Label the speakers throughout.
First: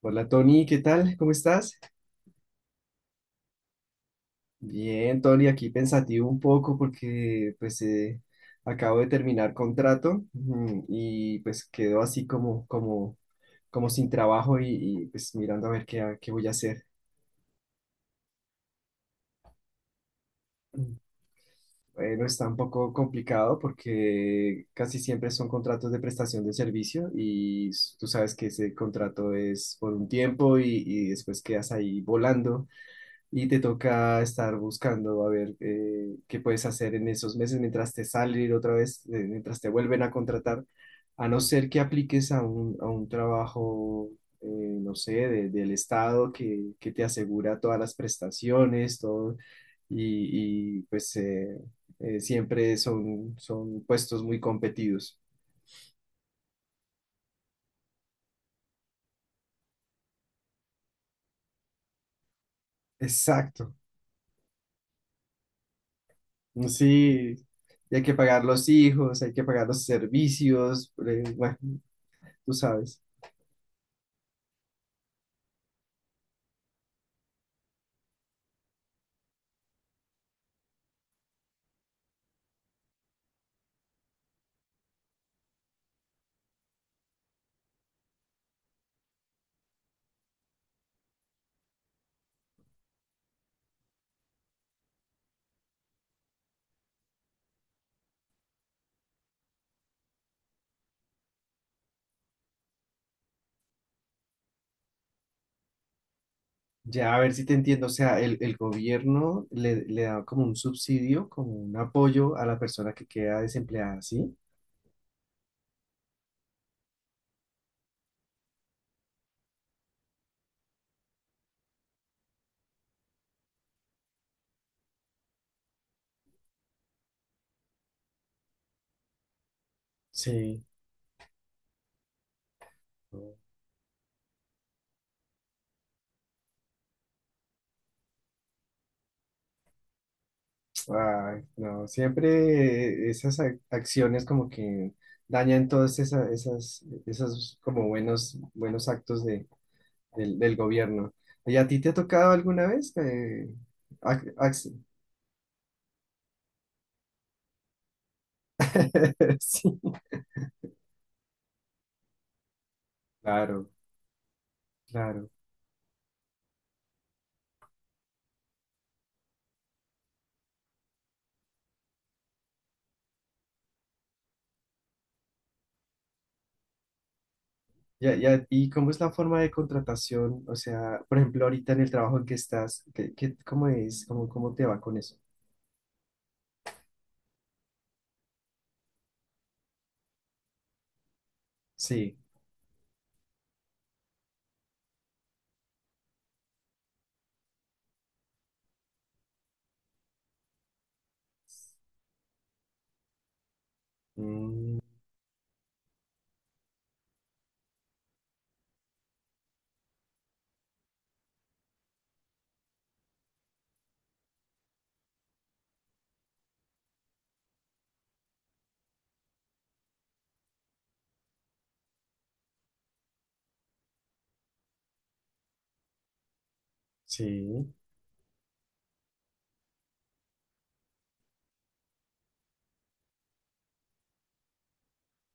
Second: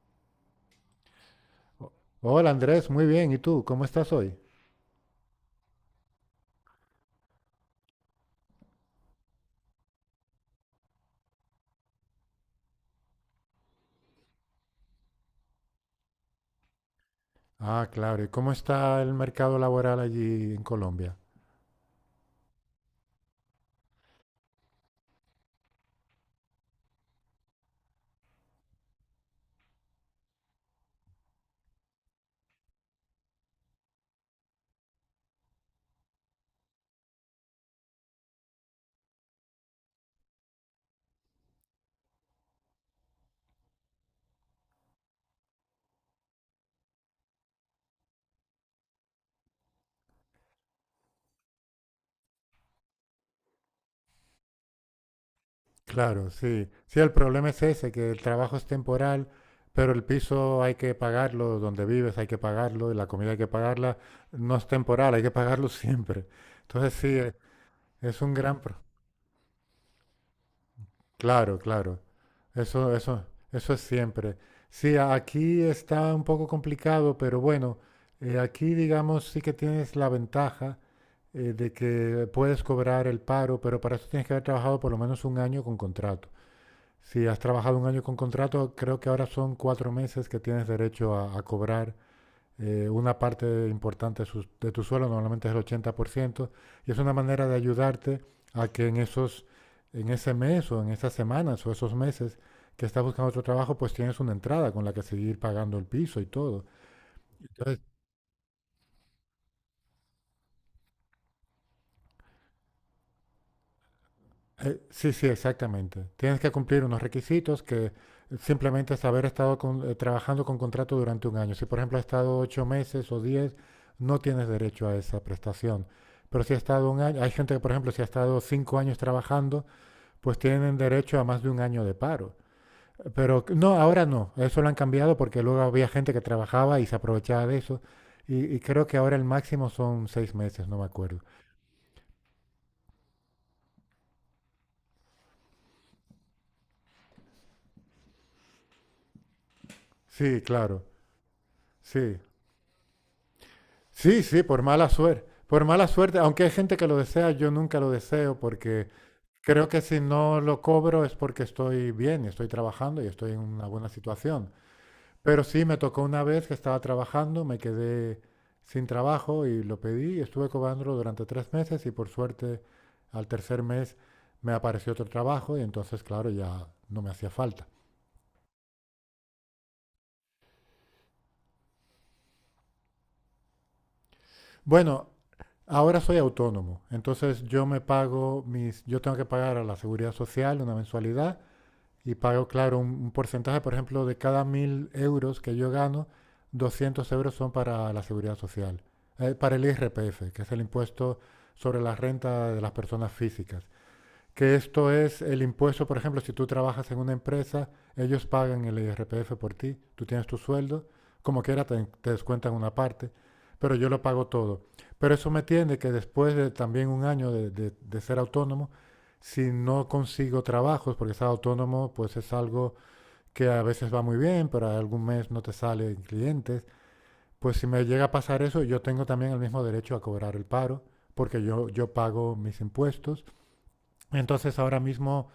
Speaker 1: Hola Tony, ¿qué tal? ¿Cómo estás?
Speaker 2: O- Hola Andrés, muy bien. ¿Y tú? ¿Cómo estás hoy?
Speaker 1: Bien, Tony, aquí pensativo un poco porque pues acabo de terminar contrato, ujú, y pues quedo así como sin trabajo y, pues mirando a ver qué voy a hacer.
Speaker 2: Ah, claro. ¿Y cómo está el mercado laboral allí en
Speaker 1: Mm.
Speaker 2: Colombia?
Speaker 1: Bueno, está un poco complicado porque casi siempre son contratos de prestación de servicio y tú sabes que ese contrato es por un tiempo y después quedas ahí volando y te toca estar buscando a ver qué puedes hacer en esos meses mientras te salen otra vez, mientras te vuelven a contratar, a no ser que apliques a un trabajo, eh, no sé, del Estado que te asegura todas las prestaciones, todo, y, pues siempre son puestos muy competidos.
Speaker 2: Claro, sí. Sí, el problema es ese, que el trabajo es temporal, pero el piso hay que pagarlo, donde vives hay que pagarlo, y la comida hay que
Speaker 1: Exacto,
Speaker 2: pagarla. No es temporal, hay que pagarlo siempre. Entonces sí, e-
Speaker 1: sí. Y hay que
Speaker 2: es un
Speaker 1: pagar
Speaker 2: gran...
Speaker 1: los
Speaker 2: pro-
Speaker 1: hijos, hay que pagar los servicios, bueno,
Speaker 2: Claro, claro.
Speaker 1: tú
Speaker 2: Eso,
Speaker 1: sabes.
Speaker 2: eso, eso es siempre. Sí, a- aquí está un poco complicado, pero bueno, aquí digamos sí que tienes la ventaja de que puedes cobrar el paro, pero para eso tienes que haber trabajado por lo menos un año con contrato. Si has trabajado un año con contrato, creo que ahora son cuatro meses que tienes derecho a cobrar una parte importante de, su, de, tu suelo, normalmente es el 80% y es una manera de ayudarte a que en, esos, en ese mes o en esas semanas o esos meses que estás buscando otro trabajo, pues tienes una entrada con la que seguir pagando el piso y todo.
Speaker 1: Ya, a ver si te
Speaker 2: Entonces,
Speaker 1: entiendo. O sea, el gobierno le da como un subsidio, como un apoyo a la persona que queda desempleada, ¿sí?
Speaker 2: sí, sí, exactamente. Tienes que cumplir unos requisitos que simplemente es haber estado con, trabajando con contrato durante un año. Si, por ejemplo, has estado ocho meses o diez, no tienes derecho a esa prestación. Pero si has estado un año, hay gente que, por ejemplo, si ha estado cinco años trabajando, pues
Speaker 1: Sí.
Speaker 2: tienen derecho a más de un año de paro. Pero no, ahora no, eso lo han cambiado porque luego había gente que trabajaba y se aprovechaba de eso. Y creo que ahora el máximo son seis meses, no me acuerdo.
Speaker 1: Ay, no, siempre esas acciones como que dañan todas esas, buenos actos de,
Speaker 2: Sí,
Speaker 1: del
Speaker 2: claro,
Speaker 1: gobierno. ¿Y a ti te ha
Speaker 2: sí.
Speaker 1: tocado alguna vez?
Speaker 2: Sí,
Speaker 1: Ac-
Speaker 2: sí, por
Speaker 1: ac-
Speaker 2: mala suerte. Por mala suerte, aunque hay gente que lo desea, yo nunca lo deseo porque creo
Speaker 1: sí,
Speaker 2: que si no lo cobro es porque estoy bien, estoy trabajando y estoy en una
Speaker 1: claro,
Speaker 2: buena situación.
Speaker 1: claro.
Speaker 2: Pero sí, me tocó una vez que estaba trabajando, me quedé sin trabajo y lo pedí y estuve cobrándolo durante tres meses y por suerte al tercer mes me apareció otro trabajo y entonces, claro, ya no me hacía falta.
Speaker 1: Ya, ya, ¿y cómo es la forma de contratación? O sea, por ejemplo, ahorita en el trabajo en que estás, cómo es? ¿Cómo, cómo te va con
Speaker 2: Bueno,
Speaker 1: eso?
Speaker 2: ahora soy autónomo, entonces yo me pago mis, yo tengo que pagar a la seguridad social una mensualidad y
Speaker 1: Sí,
Speaker 2: pago, claro, un porcentaje, por ejemplo, de cada 1.000 euros que yo gano, 200 euros son para la seguridad social, para el IRPF, que es el impuesto sobre la renta de las personas físicas. Que
Speaker 1: mm,
Speaker 2: esto es el impuesto, por ejemplo, si tú trabajas en una empresa, ellos pagan el IRPF por ti, tú tienes tu sueldo, como quiera te, te descuentan una parte, pero yo lo pago todo. Pero eso me tiende que después de también un año de, de ser autónomo, si no consigo trabajos, porque ser autónomo pues es algo que a veces va muy bien, pero algún mes no te salen clientes, pues si
Speaker 1: sí,
Speaker 2: me llega a pasar eso, yo tengo también el mismo derecho a cobrar el paro, porque yo pago mis impuestos entonces ahora mismo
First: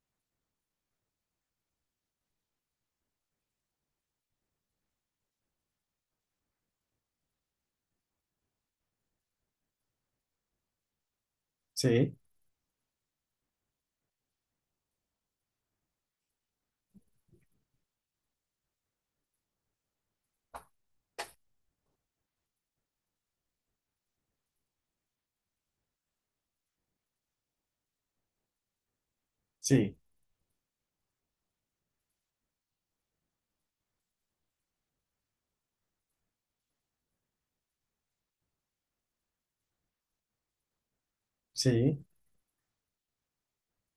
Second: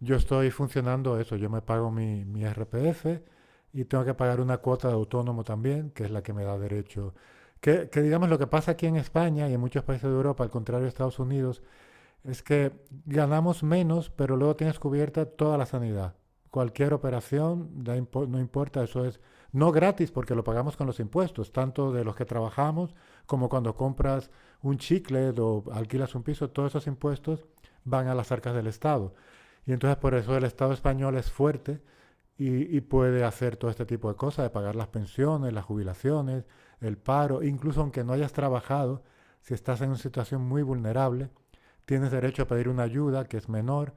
Speaker 2: yo estoy funcionando eso, yo me pago mi, mi RPF y tengo que pagar una cuota de autónomo también, que es la que me da derecho. Que digamos lo que pasa aquí en España y en muchos países de Europa, al contrario de Estados Unidos,
Speaker 1: sí,
Speaker 2: es que ganamos menos, pero luego tienes cubierta toda la sanidad. Cualquier operación, da impo- no importa, eso es no gratis porque lo pagamos con los impuestos, tanto de los que trabajamos como cuando compras un chicle o alquilas un piso, todos esos impuestos van a las arcas del Estado. Y
Speaker 1: sí,
Speaker 2: entonces por eso el Estado español es fuerte y puede hacer todo este tipo de cosas, de pagar las pensiones, las jubilaciones, el paro, incluso aunque no hayas trabajado, si estás en una situación muy vulnerable,
Speaker 1: sí,
Speaker 2: tienes derecho a pedir una ayuda que es menor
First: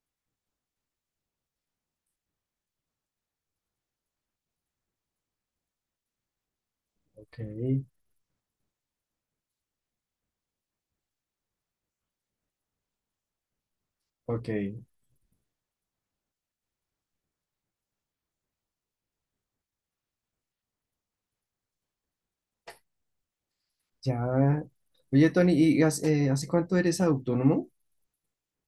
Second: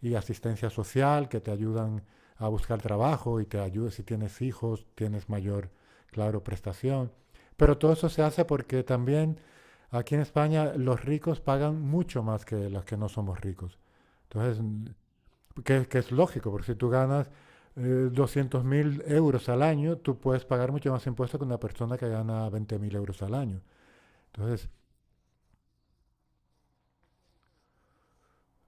Speaker 2: y asistencia social que te ayudan a buscar trabajo y te ayuda si tienes hijos, tienes mayor, claro, prestación.
Speaker 1: ok,
Speaker 2: Pero todo eso se hace porque también aquí en España los ricos pagan mucho más que los que no somos ricos.
Speaker 1: ok.
Speaker 2: Entonces, que es lógico, porque si tú ganas 200.000 euros al año, tú puedes pagar mucho más impuestos que una persona que gana 20.000 euros al año.
Speaker 1: Ya.
Speaker 2: Entonces,
Speaker 1: Oye, Tony, ¿hace cuánto eres autónomo?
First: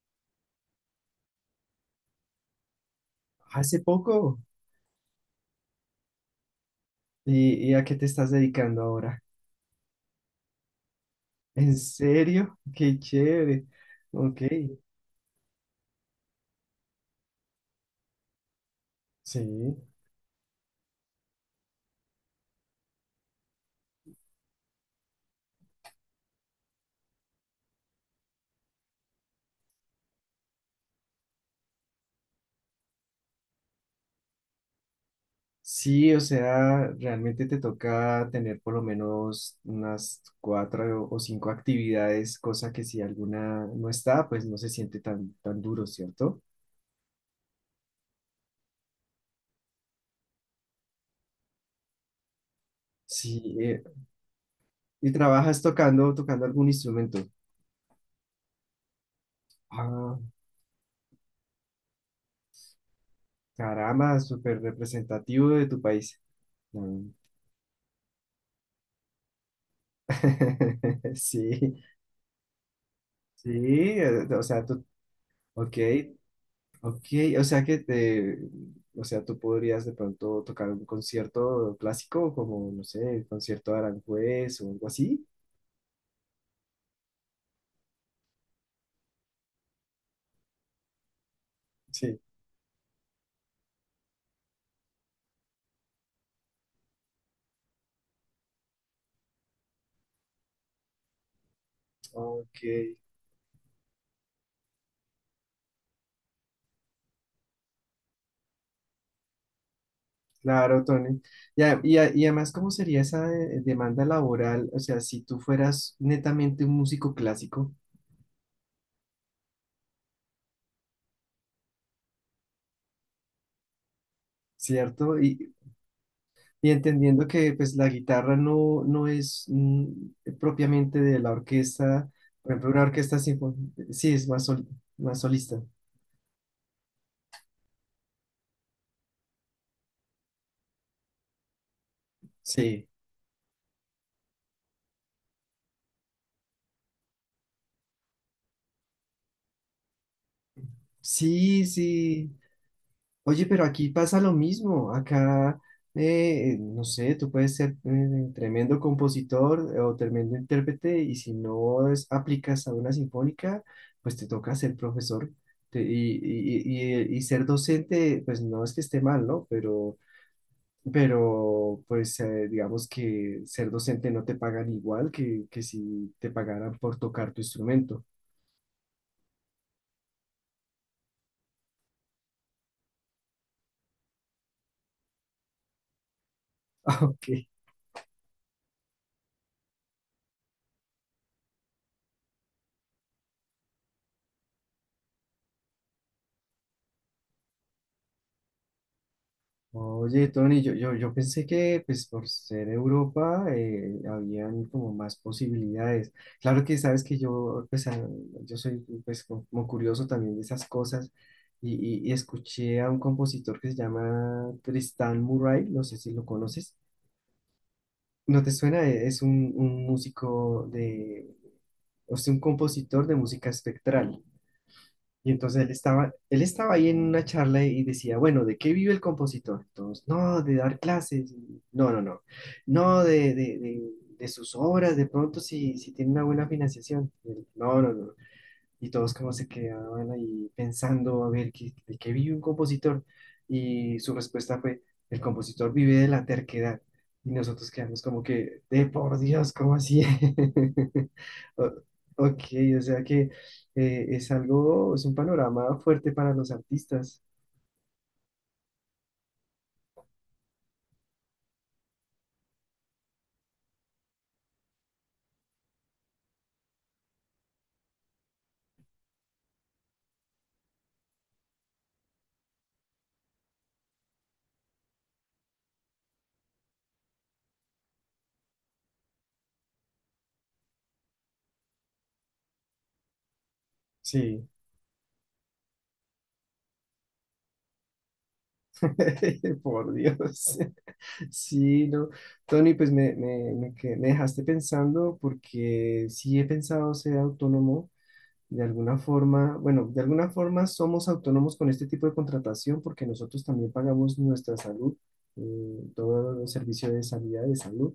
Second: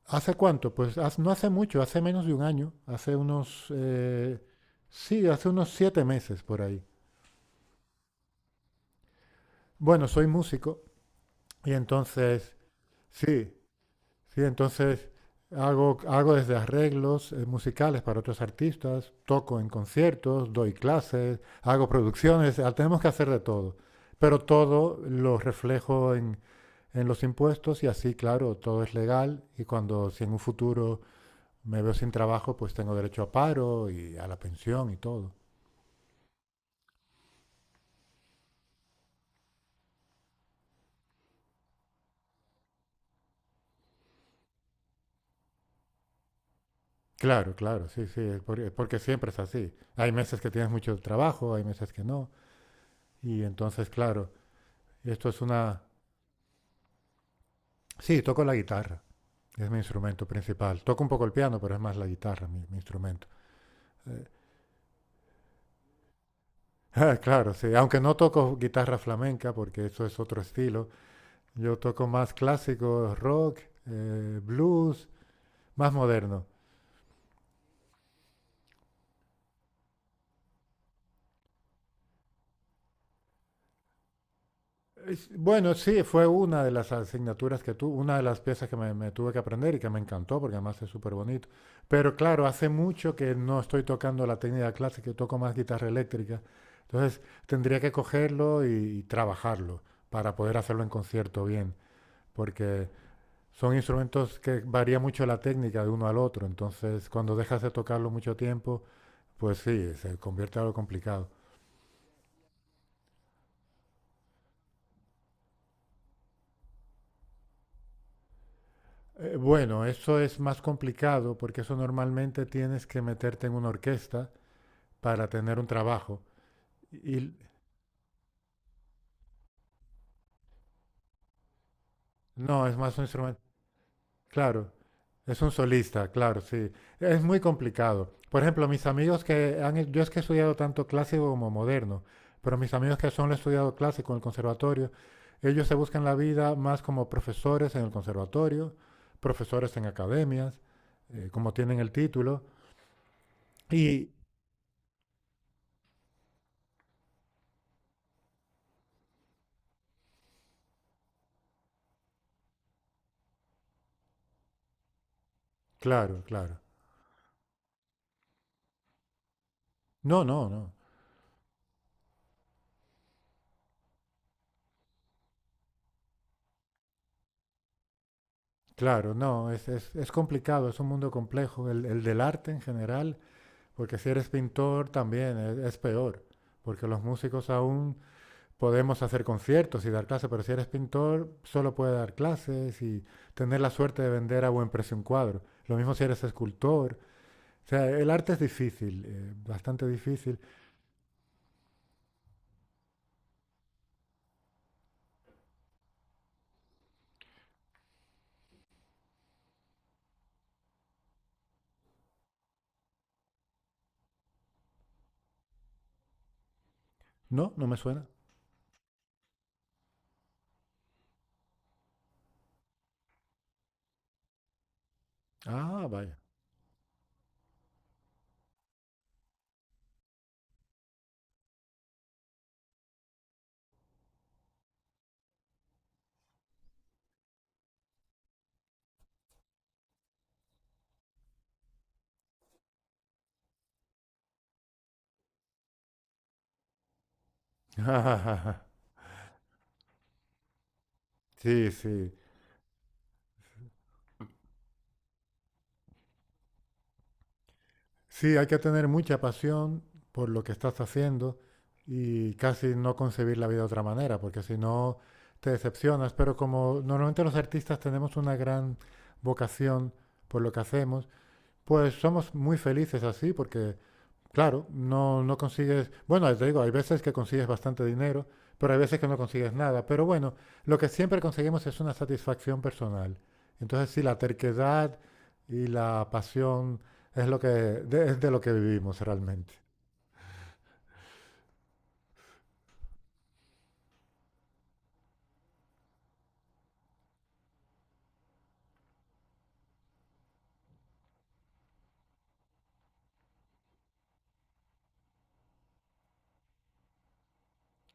Speaker 2: ¿hace cuánto? Pues haz- no hace mucho, hace menos de un año, hace unos,
Speaker 1: Hace poco.
Speaker 2: sí, hace unos siete meses por ahí.
Speaker 1: Y a qué te estás dedicando ahora?
Speaker 2: Bueno, soy músico y
Speaker 1: ¿En
Speaker 2: entonces,
Speaker 1: serio? Qué
Speaker 2: sí,
Speaker 1: chévere.
Speaker 2: sí,
Speaker 1: Ok,
Speaker 2: entonces hago, hago desde arreglos musicales para otros artistas, toco en
Speaker 1: sí.
Speaker 2: conciertos, doy clases, hago producciones, ah, tenemos que hacer de todo. Pero todo lo reflejo en los impuestos y así, claro, todo es legal y cuando, si en un futuro me veo sin trabajo, pues tengo derecho a paro y a la pensión y todo.
Speaker 1: Sí, o sea, realmente te toca tener por lo menos unas cuatro o cinco actividades, cosa que si alguna no está, pues no se siente tan duro, ¿cierto?
Speaker 2: Claro, claro, sí, sí, es por- es porque siempre es así. Hay meses que tienes mucho trabajo, hay meses que no. Y
Speaker 1: Sí,
Speaker 2: entonces, claro,
Speaker 1: y
Speaker 2: esto es
Speaker 1: trabajas
Speaker 2: una...
Speaker 1: tocando, tocando algún instrumento.
Speaker 2: Sí, toco la guitarra, es mi
Speaker 1: Ah,
Speaker 2: instrumento principal. Toco un poco el piano, pero es más la guitarra mi, mi instrumento.
Speaker 1: caramba,
Speaker 2: Eh,
Speaker 1: súper representativo de tu país. Mm.
Speaker 2: ah, claro, sí, aunque no toco guitarra flamenca, porque eso es otro estilo. Yo
Speaker 1: Sí,
Speaker 2: toco más clásico,
Speaker 1: sí,
Speaker 2: rock, blues,
Speaker 1: ok.
Speaker 2: más moderno.
Speaker 1: Ok, o sea que o sea, tú podrías de pronto tocar un concierto clásico como, no sé, el concierto de Aranjuez o algo así.
Speaker 2: Es- Bueno, sí, fue una de las asignaturas que tuve, una de las piezas que me tuve que aprender y que me encantó porque además es súper bonito. Pero
Speaker 1: Sí.
Speaker 2: claro, hace mucho que no estoy tocando la técnica clásica, yo toco más guitarra eléctrica. Entonces tendría que cogerlo y trabajarlo para poder hacerlo en concierto bien,
Speaker 1: Ok,
Speaker 2: porque son instrumentos que varía mucho la técnica de uno al otro. Entonces, cuando dejas de tocarlo mucho tiempo, pues sí, se convierte en algo
Speaker 1: claro, Tony.
Speaker 2: complicado.
Speaker 1: Ya, y además, ¿cómo sería esa demanda laboral? O sea, si tú fueras netamente un músico clásico,
Speaker 2: Bueno, eso es más complicado porque eso normalmente tienes que meterte en una orquesta
Speaker 1: ¿cierto?
Speaker 2: para tener un trabajo.
Speaker 1: Y entendiendo
Speaker 2: Y
Speaker 1: que pues la guitarra no es mm, propiamente de la orquesta, por
Speaker 2: no,
Speaker 1: ejemplo,
Speaker 2: es
Speaker 1: una
Speaker 2: más un
Speaker 1: orquesta
Speaker 2: instrumento.
Speaker 1: sinfónica, sí, es más,
Speaker 2: Claro,
Speaker 1: más
Speaker 2: es un
Speaker 1: solista.
Speaker 2: solista, claro, sí. Es muy complicado. Por ejemplo, mis amigos que han, yo es que he estudiado tanto clásico como moderno, pero mis
Speaker 1: Sí.
Speaker 2: amigos que solo han estudiado clásico en el conservatorio, ellos se buscan la vida más como profesores en el conservatorio, profesores en academias, como
Speaker 1: Sí,
Speaker 2: tienen el
Speaker 1: sí.
Speaker 2: título.
Speaker 1: Oye, pero aquí
Speaker 2: Y
Speaker 1: pasa lo mismo. Acá, no sé, tú puedes ser tremendo compositor o tremendo intérprete y si no aplicas a una sinfónica, pues te toca ser profesor te- y,
Speaker 2: claro,
Speaker 1: y-
Speaker 2: claro.
Speaker 1: y- y- y ser docente, pues no es que esté mal, ¿no? Pero,
Speaker 2: No, no, no.
Speaker 1: pero pues digamos que ser docente no te pagan igual que si te pagaran por tocar tu instrumento.
Speaker 2: Claro, no, es complicado, es un mundo complejo, el del arte en general, porque si eres pintor también es peor, porque los
Speaker 1: Ok.
Speaker 2: músicos aún podemos hacer conciertos y dar clases, pero si eres pintor solo puedes dar clases y tener la suerte de vender a buen precio un cuadro. Lo mismo si eres escultor. O sea, el arte es difícil, bastante
Speaker 1: Oye,
Speaker 2: difícil.
Speaker 1: Tony, yo pensé que pues por ser Europa habían como más posibilidades. Claro que sabes que yo pues yo soy pues como curioso también de esas cosas y, y y escuché a un compositor que se llama Tristan Murray, no sé si lo conoces.
Speaker 2: No, no me suena.
Speaker 1: ¿No te suena? Es un músico de, o sea, un compositor de música espectral. Y entonces
Speaker 2: Ah, vaya.
Speaker 1: él estaba ahí en una charla y decía, bueno, ¿de qué vive el compositor? Entonces, no, de dar clases, no, de sus obras, de pronto si tiene una buena financiación. Y él, no, no, no, y todos como se quedaban ahí pensando a ver ¿de qué vive un compositor y su respuesta fue, el compositor vive de la terquedad y nosotros quedamos como que, de por Dios, ¿cómo así?
Speaker 2: Sí,
Speaker 1: O-
Speaker 2: sí.
Speaker 1: ok, o sea que es algo, es un panorama fuerte para los artistas.
Speaker 2: Sí, hay que tener mucha pasión por lo que estás haciendo y casi no concebir la vida de otra manera, porque si no te decepcionas. Pero como normalmente los artistas tenemos una gran vocación por lo que hacemos, pues somos muy felices así, porque claro, no, no consigues, bueno, te digo, hay veces que consigues bastante dinero, pero hay veces que no consigues nada. Pero bueno, lo que siempre conseguimos es una satisfacción personal. Entonces, sí, la
Speaker 1: Sí,
Speaker 2: terquedad y la pasión es lo que de, es de lo que vivimos realmente.
Speaker 1: por Dios. Sí, no. Tony, pues me dejaste pensando porque sí he pensado ser autónomo. De alguna forma, bueno, de alguna forma somos autónomos con este tipo de contratación porque nosotros también pagamos nuestra salud, eh, todo el servicio de salud.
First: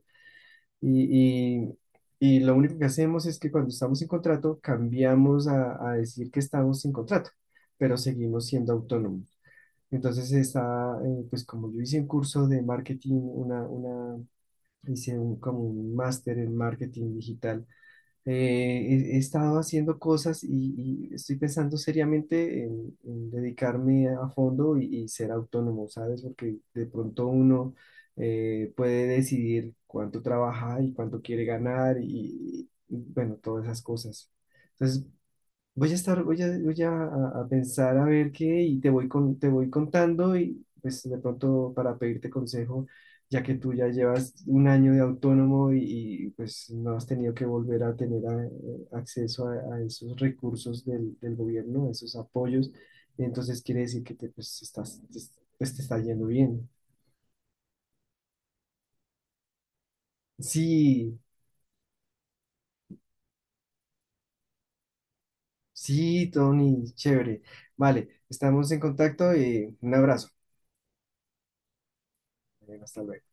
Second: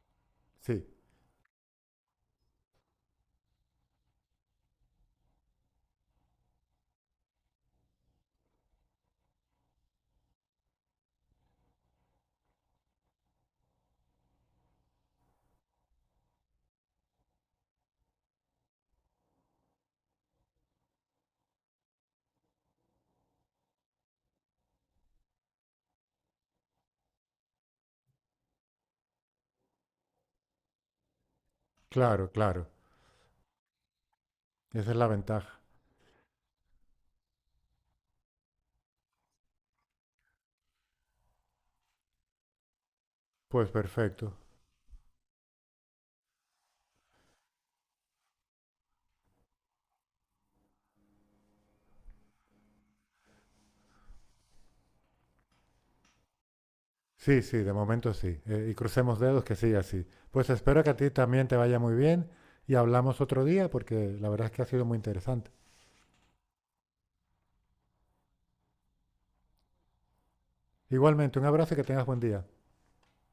Speaker 2: Sí,
Speaker 1: Y, y- y lo único que hacemos es que cuando estamos sin contrato, cambiamos a decir que estamos sin contrato, pero seguimos siendo autónomos. Entonces está, pues como yo hice un curso de marketing, hice un, como un máster en marketing digital, eh, he estado haciendo cosas y estoy pensando seriamente en dedicarme a fondo y ser autónomo, ¿sabes? Porque de pronto uno puede decidir cuánto trabaja y cuánto quiere ganar
Speaker 2: claro,
Speaker 1: y,
Speaker 2: claro.
Speaker 1: y, bueno, todas esas cosas.
Speaker 2: Esa es
Speaker 1: Entonces,
Speaker 2: la ventaja.
Speaker 1: voy a pensar a ver qué y te voy te voy contando y pues de pronto para pedirte consejo, ya que
Speaker 2: Pues
Speaker 1: tú ya llevas
Speaker 2: perfecto.
Speaker 1: un año de autónomo y, pues no has tenido que volver a tener acceso a esos recursos del gobierno, a esos apoyos, entonces quiere decir que te, pues, estás, te- pues, te está yendo bien.
Speaker 2: Sí, sí, de momento sí. Y crucemos dedos que siga así. Pues espero que a ti
Speaker 1: Sí,
Speaker 2: también te vaya muy bien y hablamos otro día porque la verdad es que ha sido muy interesante.
Speaker 1: sí, Tony, chévere. Vale, estamos en contacto y un abrazo.
Speaker 2: Igualmente, un abrazo y que tengas buen día.
Speaker 1: Hasta luego.